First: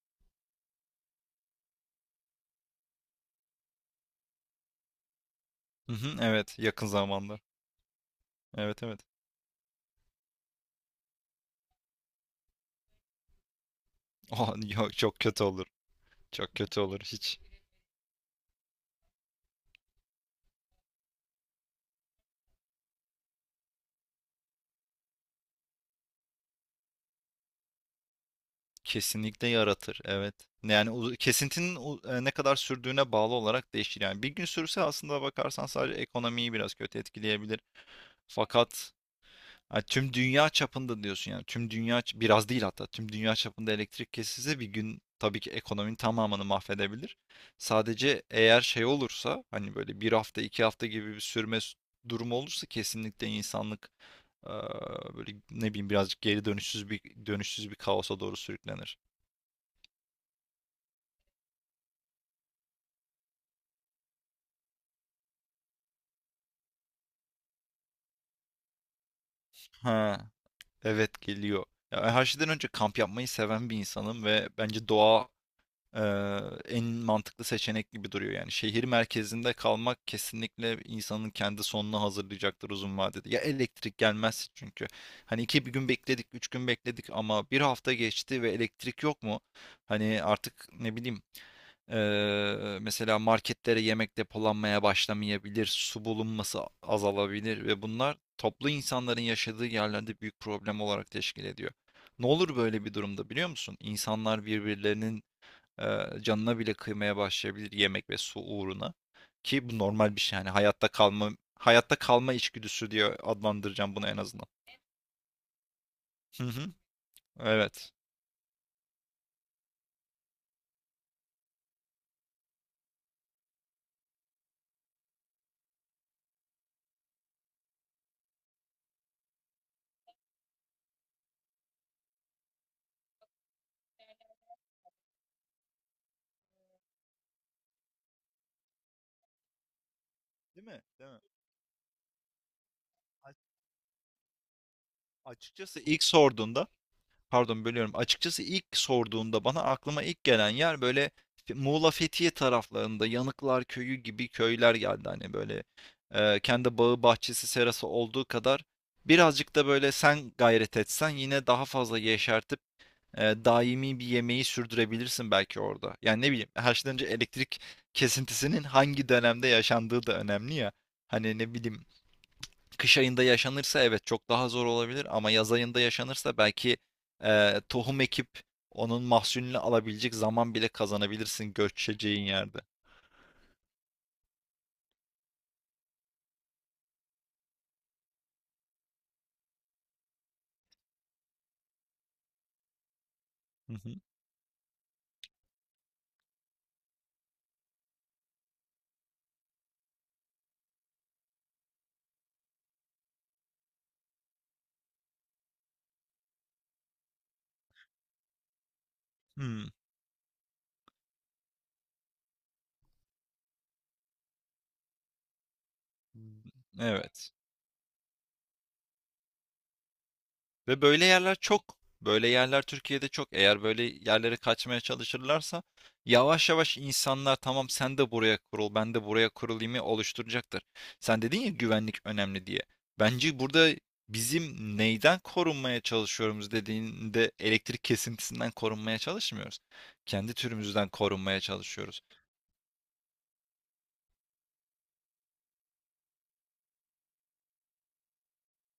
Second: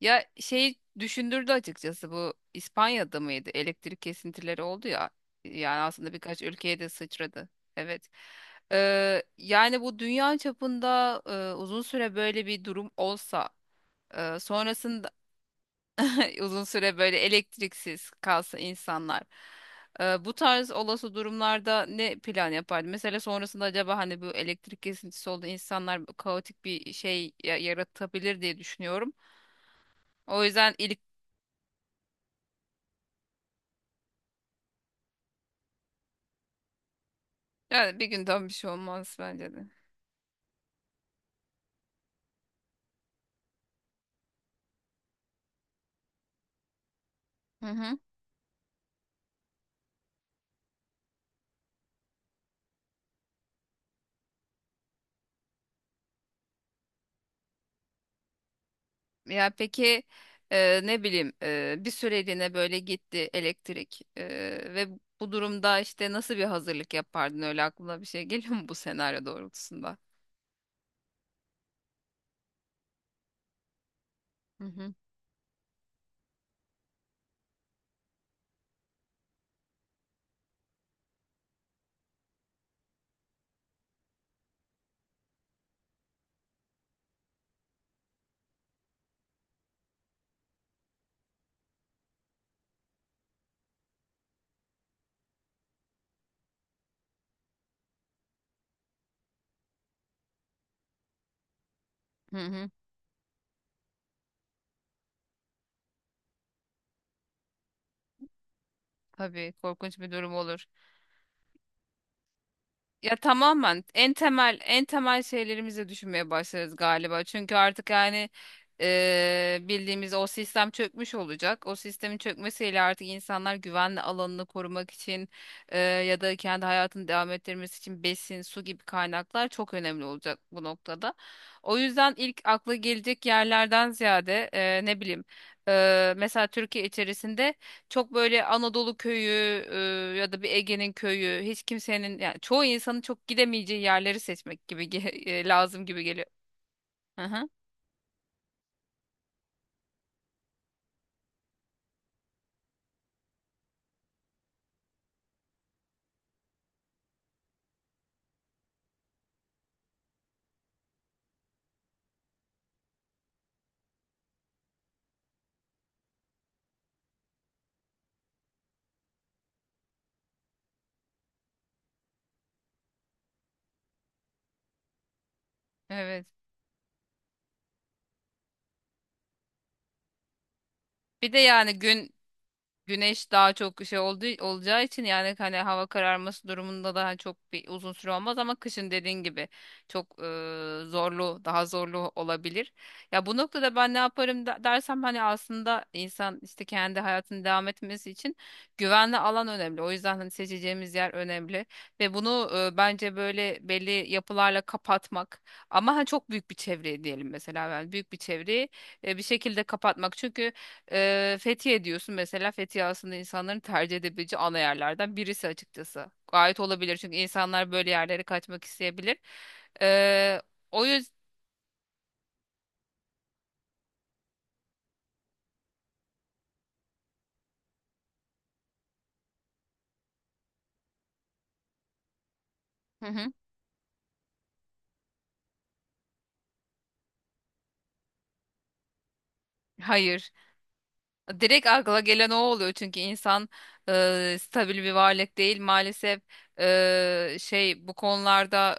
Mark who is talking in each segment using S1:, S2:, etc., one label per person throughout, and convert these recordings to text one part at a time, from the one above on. S1: Ya şeyi düşündürdü açıkçası, bu İspanya'da mıydı? Elektrik kesintileri oldu ya. Yani
S2: Hı
S1: aslında
S2: hı,
S1: birkaç
S2: evet
S1: ülkeye
S2: yakın
S1: de
S2: zamanda.
S1: sıçradı. Evet.
S2: Evet evet.
S1: Yani bu dünya çapında uzun süre böyle bir durum olsa,
S2: Oh, yok
S1: sonrasında
S2: çok kötü olur. Çok
S1: uzun
S2: kötü
S1: süre
S2: olur
S1: böyle
S2: hiç.
S1: elektriksiz kalsa insanlar. Bu tarz olası durumlarda ne plan yapardı? Mesela sonrasında acaba hani bu elektrik kesintisi oldu, insanlar kaotik bir şey yaratabilir diye düşünüyorum.
S2: Kesinlikle yaratır evet.
S1: O yüzden.
S2: Yani kesintinin ne kadar sürdüğüne bağlı olarak değişir. Yani bir gün sürse aslında bakarsan sadece ekonomiyi biraz kötü etkileyebilir.
S1: Yani bir günden bir şey
S2: Fakat
S1: olmaz bence de.
S2: ha, tüm dünya çapında diyorsun yani. Tüm dünya biraz değil hatta. Tüm dünya çapında elektrik kesilse bir gün tabii ki ekonominin tamamını mahvedebilir.
S1: Hı hı.
S2: Sadece eğer şey olursa hani böyle bir hafta 2 hafta gibi bir sürme durumu olursa kesinlikle insanlık eee, böyle ne bileyim birazcık geri dönüşsüz bir kaosa doğru sürüklenir.
S1: Ya peki, ne bileyim, bir süreliğine böyle gitti elektrik, ve bu durumda işte nasıl bir hazırlık yapardın, öyle aklına bir şey geliyor mu bu senaryo doğrultusunda?
S2: Ha, evet geliyor. Ya ben her şeyden önce kamp yapmayı seven bir insanım ve
S1: Hı
S2: bence
S1: hı.
S2: doğa en mantıklı seçenek gibi duruyor yani. Şehir merkezinde kalmak kesinlikle insanın kendi sonunu hazırlayacaktır uzun vadede. Ya elektrik gelmez çünkü. Hani bir gün bekledik, 3 gün bekledik ama bir hafta geçti ve elektrik yok mu? Hani artık ne bileyim mesela marketlere yemek depolanmaya başlamayabilir, su bulunması azalabilir ve bunlar toplu insanların yaşadığı yerlerde büyük problem olarak teşkil ediyor. Ne
S1: Hı
S2: olur
S1: hı.
S2: böyle bir durumda biliyor musun? İnsanlar birbirlerinin e, canına bile kıymaya başlayabilir yemek ve su uğruna.
S1: Tabii,
S2: Ki bu
S1: korkunç bir
S2: normal bir
S1: durum
S2: şey yani
S1: olur.
S2: hayatta kalma içgüdüsü diye
S1: Ya tamamen
S2: adlandıracağım bunu
S1: en
S2: en azından.
S1: temel en temel şeylerimizi düşünmeye
S2: Hı hı.
S1: başlarız galiba. Çünkü artık
S2: Evet.
S1: yani bildiğimiz o sistem çökmüş olacak. O sistemin çökmesiyle artık insanlar güvenli alanını korumak için, ya da kendi hayatını devam ettirmesi için besin, su gibi kaynaklar çok önemli olacak bu noktada. O yüzden ilk akla gelecek yerlerden ziyade, ne bileyim, mesela Türkiye içerisinde çok böyle Anadolu köyü, ya da bir
S2: Değil mi?
S1: Ege'nin
S2: Değil mi?
S1: köyü, hiç kimsenin yani çoğu insanın çok
S2: A-
S1: gidemeyeceği yerleri seçmek gibi
S2: Açıkçası
S1: lazım
S2: ilk
S1: gibi geliyor.
S2: sorduğunda,
S1: Hı hı,
S2: pardon bölüyorum. Açıkçası ilk sorduğunda bana aklıma ilk gelen yer böyle Muğla Fethiye taraflarında Yanıklar Köyü gibi köyler geldi hani böyle kendi bağı bahçesi serası olduğu kadar birazcık da böyle sen gayret etsen yine daha fazla yeşertir, daimi bir yemeği sürdürebilirsin belki orada. Yani ne bileyim haşlanınca elektrik kesintisinin hangi dönemde yaşandığı da önemli ya. Hani ne bileyim kış ayında yaşanırsa evet çok daha zor olabilir ama yaz ayında
S1: evet.
S2: yaşanırsa belki tohum ekip onun mahsulünü alabilecek zaman bile
S1: Bir de
S2: kazanabilirsin
S1: yani
S2: göçeceğin yerde.
S1: güneş daha çok şey olduğu, olacağı için yani hani hava kararması durumunda daha çok bir uzun süre olmaz ama kışın dediğin gibi çok daha zorlu olabilir. Ya bu
S2: Hı
S1: noktada
S2: hı.
S1: ben ne yaparım dersem, hani aslında insan işte kendi hayatını devam etmesi için güvenli alan önemli. O yüzden hani seçeceğimiz yer önemli ve bunu bence böyle belli yapılarla kapatmak, ama ha çok büyük bir çevreyi diyelim mesela, yani büyük bir çevreyi bir şekilde
S2: Hmm.
S1: kapatmak. Çünkü Fethiye diyorsun mesela, Fethiye aslında insanların tercih edebileceği ana yerlerden birisi açıkçası. Gayet olabilir çünkü
S2: Evet.
S1: insanlar böyle yerlere kaçmak isteyebilir. Ee,
S2: Ve
S1: o
S2: böyle yerler çok. Böyle yerler Türkiye'de çok. Eğer böyle yerlere kaçmaya çalışırlarsa yavaş yavaş insanlar tamam sen de buraya kurul, ben de buraya kurulayımı oluşturacaktır. Sen dedin ya güvenlik önemli diye.
S1: yüzden...
S2: Bence burada bizim neyden korunmaya çalışıyoruz dediğinde elektrik kesintisinden korunmaya çalışmıyoruz.
S1: Hayır.
S2: Kendi türümüzden korunmaya
S1: Direkt akla
S2: çalışıyoruz.
S1: gelen o oluyor çünkü insan stabil bir varlık değil maalesef, bu konularda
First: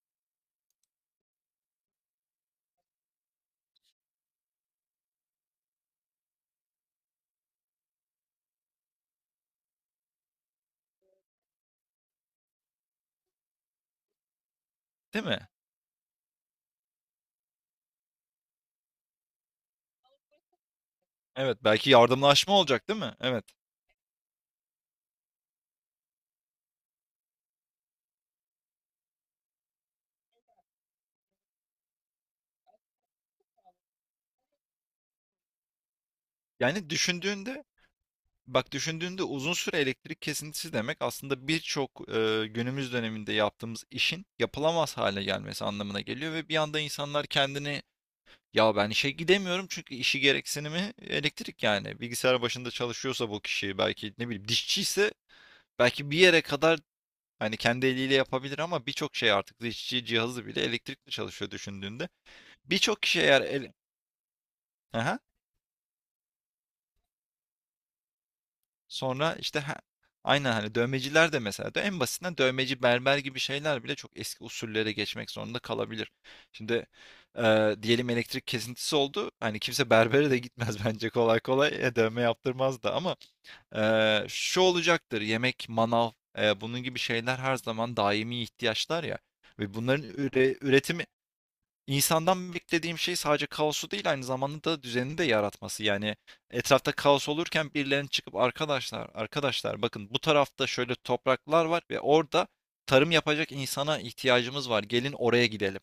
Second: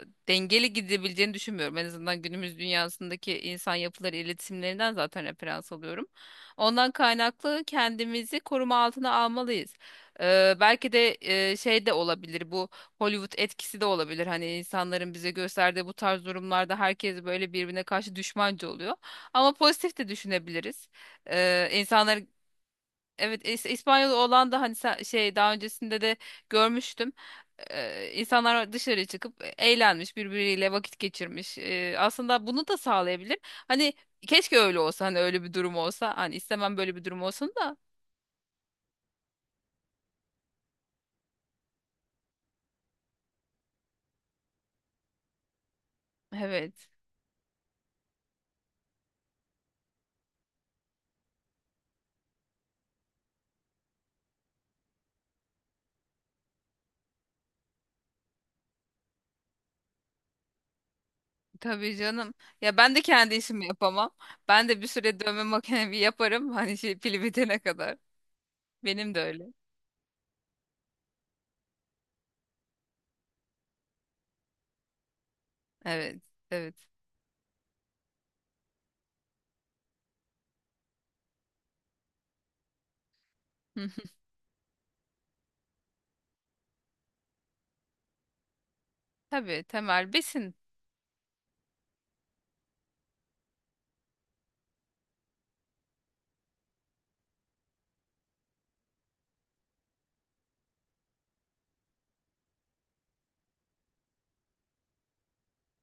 S1: dengeli gidebileceğini düşünmüyorum, en azından günümüz dünyasındaki insan yapıları iletişimlerinden zaten referans alıyorum. Ondan kaynaklı kendimizi koruma altına almalıyız. Belki de de olabilir bu, Hollywood etkisi de olabilir, hani insanların
S2: Değil
S1: bize
S2: mi?
S1: gösterdiği bu tarz durumlarda herkes böyle birbirine karşı düşmanca oluyor, ama pozitif de düşünebiliriz.
S2: Evet, belki
S1: İnsanlar
S2: yardımlaşma olacak, değil mi?
S1: evet
S2: Evet.
S1: İspanyol olan da hani daha öncesinde de görmüştüm. İnsanlar dışarı çıkıp eğlenmiş, birbiriyle vakit geçirmiş. Aslında bunu da sağlayabilir. Hani keşke öyle olsa, hani öyle bir durum olsa. Hani istemem
S2: Yani
S1: böyle bir durum olsun
S2: düşündüğünde
S1: da.
S2: Bak düşündüğünde uzun süre elektrik kesintisi demek aslında birçok günümüz döneminde yaptığımız işin yapılamaz hale gelmesi anlamına geliyor ve bir anda
S1: Evet.
S2: insanlar kendini, ya ben işe gidemiyorum çünkü işi gereksinimi elektrik yani bilgisayar başında çalışıyorsa bu kişi, belki ne bileyim dişçi ise belki bir yere kadar hani kendi eliyle yapabilir ama birçok şey artık dişçi cihazı bile elektrikle çalışıyor
S1: Tabii
S2: düşündüğünde.
S1: canım. Ya ben de
S2: Birçok kişi
S1: kendi
S2: eğer
S1: işimi
S2: el...
S1: yapamam. Ben de bir süre dövme makinemi yaparım. Hani şey, pili bitene kadar. Benim de
S2: Sonra
S1: öyle.
S2: işte he aynen, hani, dövmeciler de mesela de en basitinden dövmeci, berber gibi şeyler bile çok eski usullere geçmek zorunda kalabilir.
S1: Evet.
S2: Şimdi,
S1: Evet.
S2: diyelim elektrik kesintisi oldu. Hani, kimse berbere de gitmez bence kolay kolay. E, dövme yaptırmaz da ama, şu olacaktır: yemek, manav, bunun gibi şeyler her zaman daimi ihtiyaçlar ya,
S1: Tabii,
S2: ve bunların
S1: temel besin.
S2: üretimi. İnsandan beklediğim şey sadece kaosu değil aynı zamanda da düzeni de yaratması. Yani etrafta kaos olurken birilerinin çıkıp, arkadaşlar arkadaşlar bakın bu tarafta şöyle topraklar var ve orada tarım yapacak insana ihtiyacımız var. Gelin oraya gidelim.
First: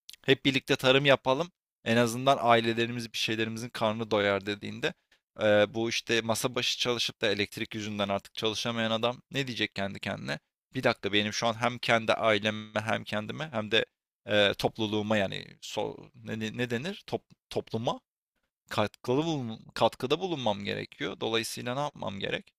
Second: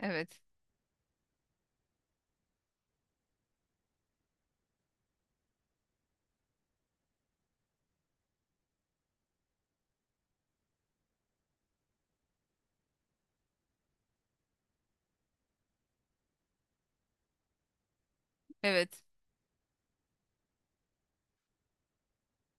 S1: Evet.
S2: Hep birlikte tarım yapalım. En azından ailelerimiz bir şeylerimizin karnı doyar dediğinde, bu işte masa başı çalışıp da elektrik yüzünden artık çalışamayan adam ne diyecek kendi kendine? Bir dakika, benim şu an hem kendi aileme hem kendime hem de topluluğuma, yani ne denir? Topluma
S1: Evet.
S2: katkıda bulunmam gerekiyor. Dolayısıyla ne yapmam gerek?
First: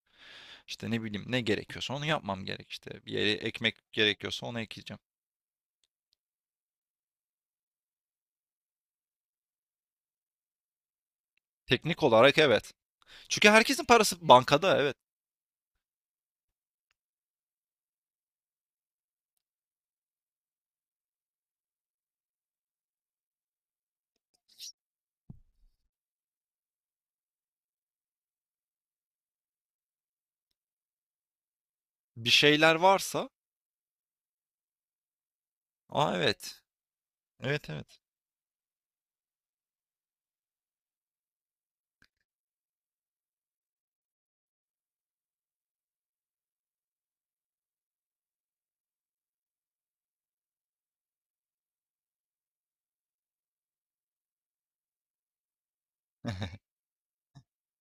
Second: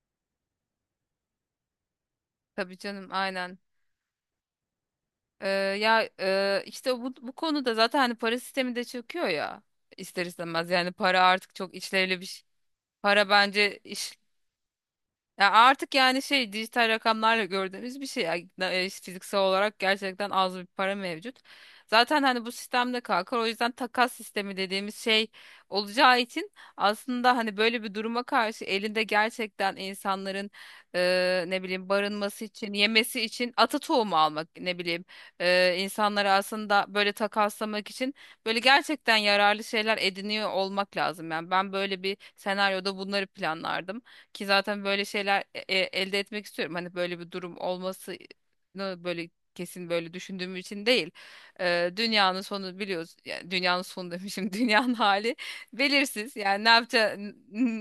S2: İşte ne bileyim ne gerekiyorsa onu yapmam gerek
S1: Tabii
S2: işte.
S1: canım,
S2: Bir yere
S1: aynen.
S2: ekmek gerekiyorsa onu ekeceğim.
S1: Ya işte bu konuda zaten hani para sistemi de çöküyor ya, ister istemez yani para artık çok
S2: Teknik
S1: işlevli bir
S2: olarak
S1: şey.
S2: evet.
S1: Para
S2: Çünkü
S1: bence.
S2: herkesin parası bankada, evet.
S1: Ya artık yani şey, dijital rakamlarla gördüğümüz bir şey. Yani, işte fiziksel olarak gerçekten az bir para mevcut. Zaten hani bu sistemde kalkar. O yüzden takas sistemi dediğimiz şey olacağı için, aslında hani böyle bir duruma karşı elinde gerçekten insanların ne bileyim,
S2: Bir
S1: barınması için,
S2: şeyler
S1: yemesi
S2: varsa.
S1: için ata tohumu almak, ne bileyim,
S2: Aa
S1: insanları
S2: evet.
S1: aslında böyle
S2: Evet
S1: takaslamak
S2: evet.
S1: için böyle gerçekten yararlı şeyler ediniyor olmak lazım. Yani ben böyle bir senaryoda bunları planlardım. Ki zaten böyle şeyler elde etmek istiyorum. Hani böyle bir durum olmasını böyle kesin böyle düşündüğüm için değil. Dünyanın sonu, biliyoruz. Yani dünyanın sonu demişim. Dünyanın hali belirsiz. Yani ne yapacağı,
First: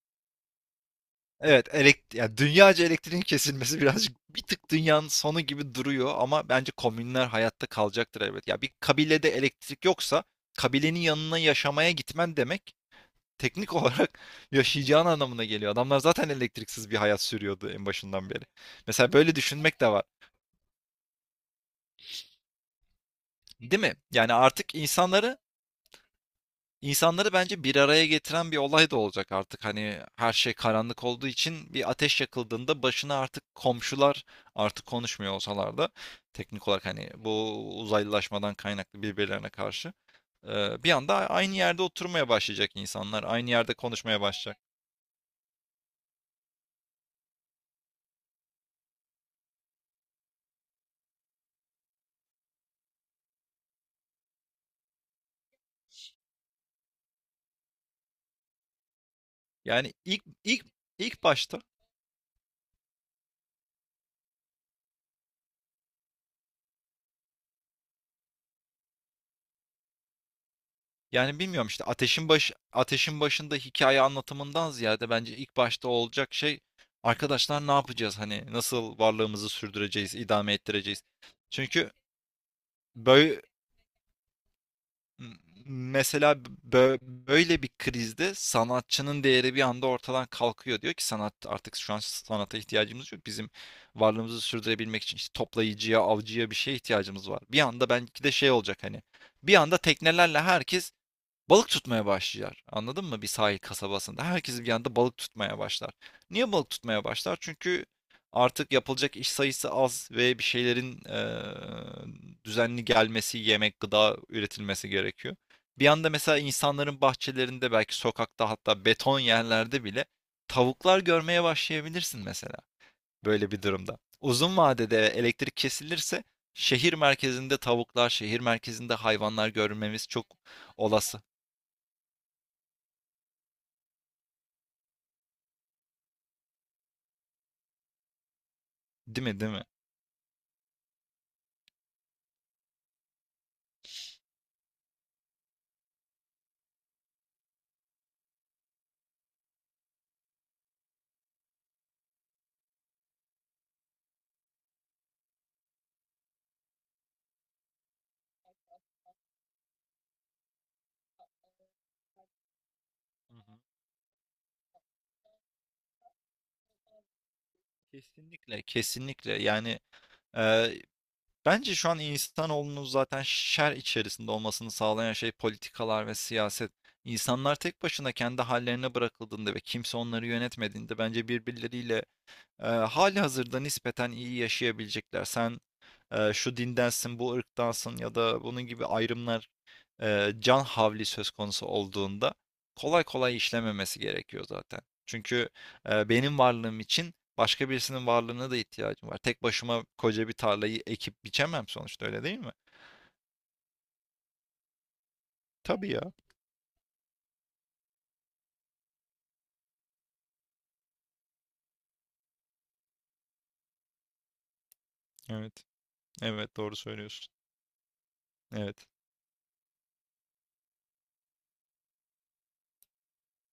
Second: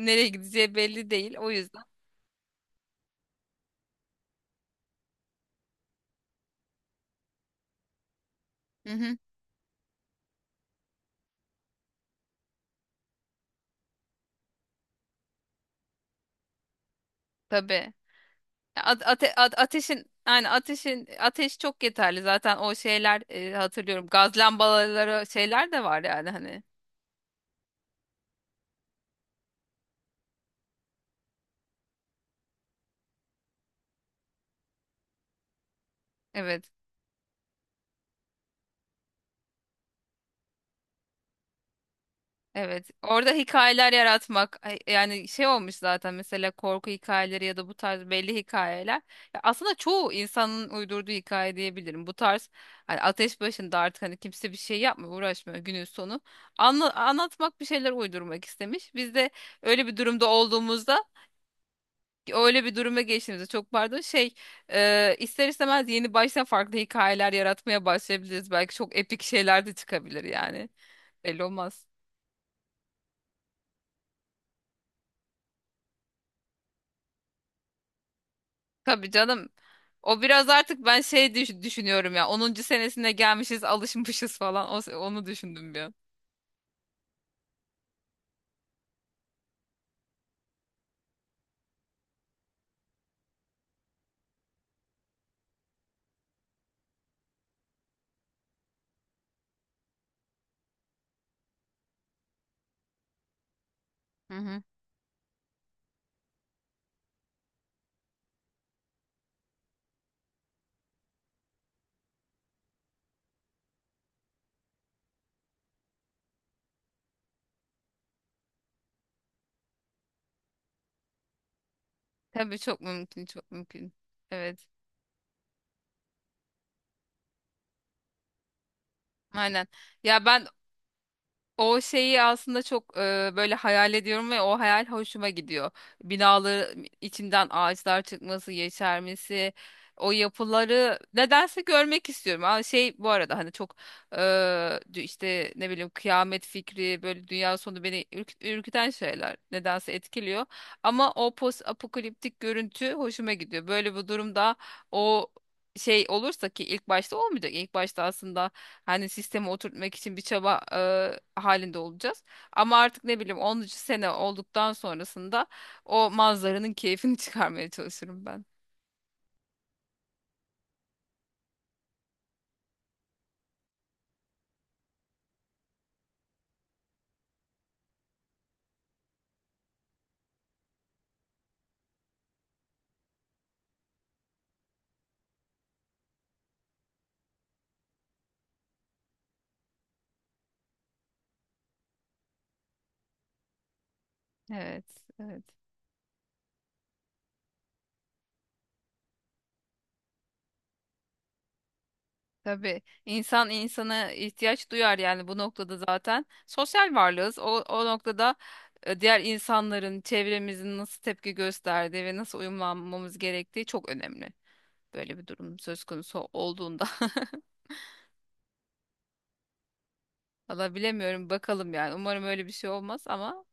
S1: nereye gideceği belli değil. O
S2: Evet,
S1: yüzden.
S2: ya dünyaca elektriğin kesilmesi birazcık bir tık dünyanın sonu gibi duruyor ama bence komünler hayatta kalacaktır elbet. Ya bir
S1: Hı hı.
S2: kabilede elektrik yoksa kabilenin yanına yaşamaya gitmen demek teknik olarak yaşayacağın anlamına geliyor. Adamlar zaten elektriksiz bir hayat sürüyordu en
S1: Tabii.
S2: başından beri.
S1: Ya
S2: Mesela böyle düşünmek de var.
S1: ateşin, ateş çok yeterli. Zaten o şeyler,
S2: Değil mi?
S1: hatırlıyorum.
S2: Yani
S1: Gaz
S2: artık
S1: lambaları,
S2: insanları
S1: şeyler de var yani hani.
S2: İnsanları bence bir araya getiren bir olay da olacak artık. Hani her şey karanlık olduğu için bir ateş yakıldığında başına artık komşular, artık konuşmuyor olsalar da teknik
S1: Evet.
S2: olarak hani bu uzaylılaşmadan kaynaklı birbirlerine karşı, bir anda aynı yerde oturmaya başlayacak
S1: Evet,
S2: insanlar,
S1: orada
S2: aynı yerde
S1: hikayeler
S2: konuşmaya başlayacak.
S1: yaratmak yani şey, olmuş zaten mesela, korku hikayeleri ya da bu tarz belli hikayeler. Ya aslında çoğu insanın uydurduğu hikaye diyebilirim. Bu tarz hani ateş başında artık, hani kimse bir şey yapmıyor, uğraşmıyor günün sonu. Anlatmak, bir şeyler uydurmak istemiş. Biz de öyle
S2: Yani
S1: bir
S2: ilk
S1: durumda
S2: ilk
S1: olduğumuzda,
S2: ilk başta.
S1: öyle bir duruma geçtiğimizde, çok pardon şey, ister istemez yeni baştan farklı hikayeler yaratmaya başlayabiliriz. Belki çok epik şeyler de çıkabilir yani.
S2: Yani
S1: Belli
S2: bilmiyorum işte
S1: olmaz.
S2: ateşin başında hikaye anlatımından ziyade bence ilk başta olacak şey, arkadaşlar ne yapacağız hani nasıl
S1: Tabii canım.
S2: varlığımızı sürdüreceğiz,
S1: O biraz
S2: idame
S1: artık ben
S2: ettireceğiz.
S1: şey
S2: Çünkü
S1: düşünüyorum ya, 10. senesine
S2: böyle,
S1: gelmişiz, alışmışız falan. Onu düşündüm bir an.
S2: mesela böyle bir krizde sanatçının değeri bir anda ortadan kalkıyor. Diyor ki sanat, artık şu an sanata ihtiyacımız yok. Bizim varlığımızı sürdürebilmek için işte toplayıcıya, avcıya, bir şeye ihtiyacımız var. Bir anda belki de şey olacak hani. Bir anda teknelerle herkes balık tutmaya başlar. Anladın mı? Bir sahil kasabasında.
S1: Hı
S2: Herkes
S1: hı.
S2: bir anda balık tutmaya başlar. Niye balık tutmaya başlar? Çünkü artık yapılacak iş sayısı az ve bir şeylerin düzenli gelmesi, yemek, gıda üretilmesi gerekiyor. Bir anda mesela insanların bahçelerinde, belki sokakta, hatta beton yerlerde bile tavuklar görmeye başlayabilirsin mesela
S1: Tabii çok mümkün,
S2: böyle
S1: çok
S2: bir
S1: mümkün.
S2: durumda. Uzun
S1: Evet.
S2: vadede elektrik kesilirse şehir merkezinde tavuklar, şehir merkezinde hayvanlar
S1: Aynen.
S2: görmemiz
S1: Ya
S2: çok
S1: ben,
S2: olası.
S1: o şeyi aslında çok böyle hayal ediyorum ve o hayal hoşuma gidiyor. Binaların içinden ağaçlar çıkması,
S2: Değil mi, değil
S1: yeşermesi,
S2: mi?
S1: o yapıları nedense görmek istiyorum. Ama şey, bu arada hani çok e, işte ne bileyim kıyamet fikri, böyle dünya sonu beni ürküten şeyler nedense etkiliyor. Ama o post apokaliptik görüntü hoşuma gidiyor. Böyle bu durumda o şey olursa, ki ilk başta olmayacak. İlk başta aslında hani sistemi oturtmak için bir çaba halinde olacağız. Ama artık ne
S2: Hı
S1: bileyim
S2: hı.
S1: 10. sene olduktan sonrasında o manzaranın keyfini çıkarmaya çalışırım ben.
S2: Kesinlikle, kesinlikle. Yani, e, bence şu an insanoğlunun zaten şer içerisinde olmasını sağlayan şey politikalar ve siyaset. İnsanlar tek başına kendi hallerine bırakıldığında ve kimse onları yönetmediğinde bence birbirleriyle, hali hazırda nispeten iyi yaşayabilecekler. Sen şu dindensin, bu ırktansın ya da bunun gibi ayrımlar, can havli söz konusu olduğunda kolay kolay işlememesi gerekiyor zaten.
S1: Evet, evet.
S2: Çünkü benim varlığım için başka birisinin varlığına da ihtiyacım var. Tek başıma koca bir tarlayı ekip biçemem sonuçta, öyle değil mi?
S1: Tabii insan insana ihtiyaç duyar yani, bu noktada
S2: Tabii ya.
S1: zaten sosyal varlığız. O noktada diğer insanların, çevremizin nasıl tepki gösterdiği ve nasıl uyumlanmamız gerektiği çok önemli. Böyle bir durum
S2: Evet.
S1: söz konusu
S2: Evet, doğru
S1: olduğunda.
S2: söylüyorsun. Evet.
S1: Valla bilemiyorum, bakalım yani. Umarım öyle bir şey olmaz ama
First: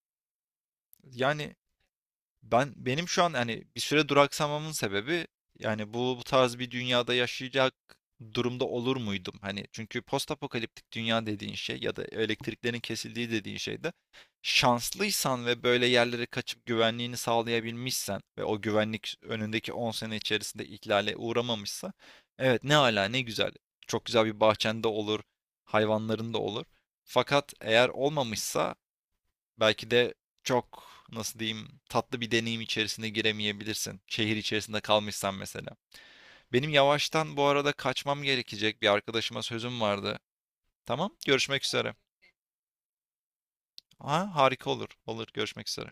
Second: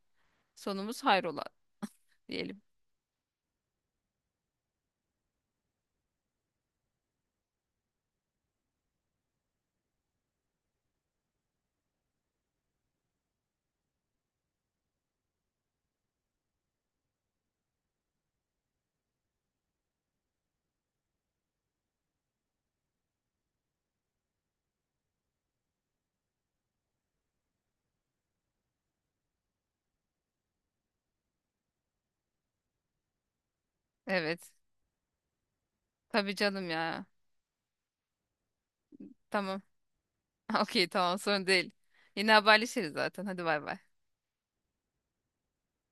S1: sonumuz hayrola
S2: Yani
S1: diyelim.
S2: Benim şu an, hani bir süre duraksamamın sebebi, yani bu tarz bir dünyada yaşayacak durumda olur muydum? Hani çünkü postapokaliptik dünya dediğin şey ya da elektriklerin kesildiği dediğin şeyde, şanslıysan ve böyle yerlere kaçıp güvenliğini sağlayabilmişsen ve o güvenlik önündeki 10 sene içerisinde ihlale uğramamışsa, evet ne ala ne güzel. Çok güzel bir bahçende olur, hayvanların da olur. Fakat eğer olmamışsa, belki de çok, nasıl diyeyim, tatlı bir deneyim içerisine giremeyebilirsin. Şehir
S1: Evet.
S2: içerisinde kalmışsan mesela.
S1: Tabii canım
S2: Benim
S1: ya.
S2: yavaştan bu arada kaçmam gerekecek. Bir arkadaşıma
S1: Tamam.
S2: sözüm vardı.
S1: Okey,
S2: Tamam,
S1: tamam, sorun
S2: görüşmek
S1: değil.
S2: üzere.
S1: Yine haberleşiriz zaten. Hadi bay bay.
S2: Ha, harika olur. Olur, görüşmek üzere.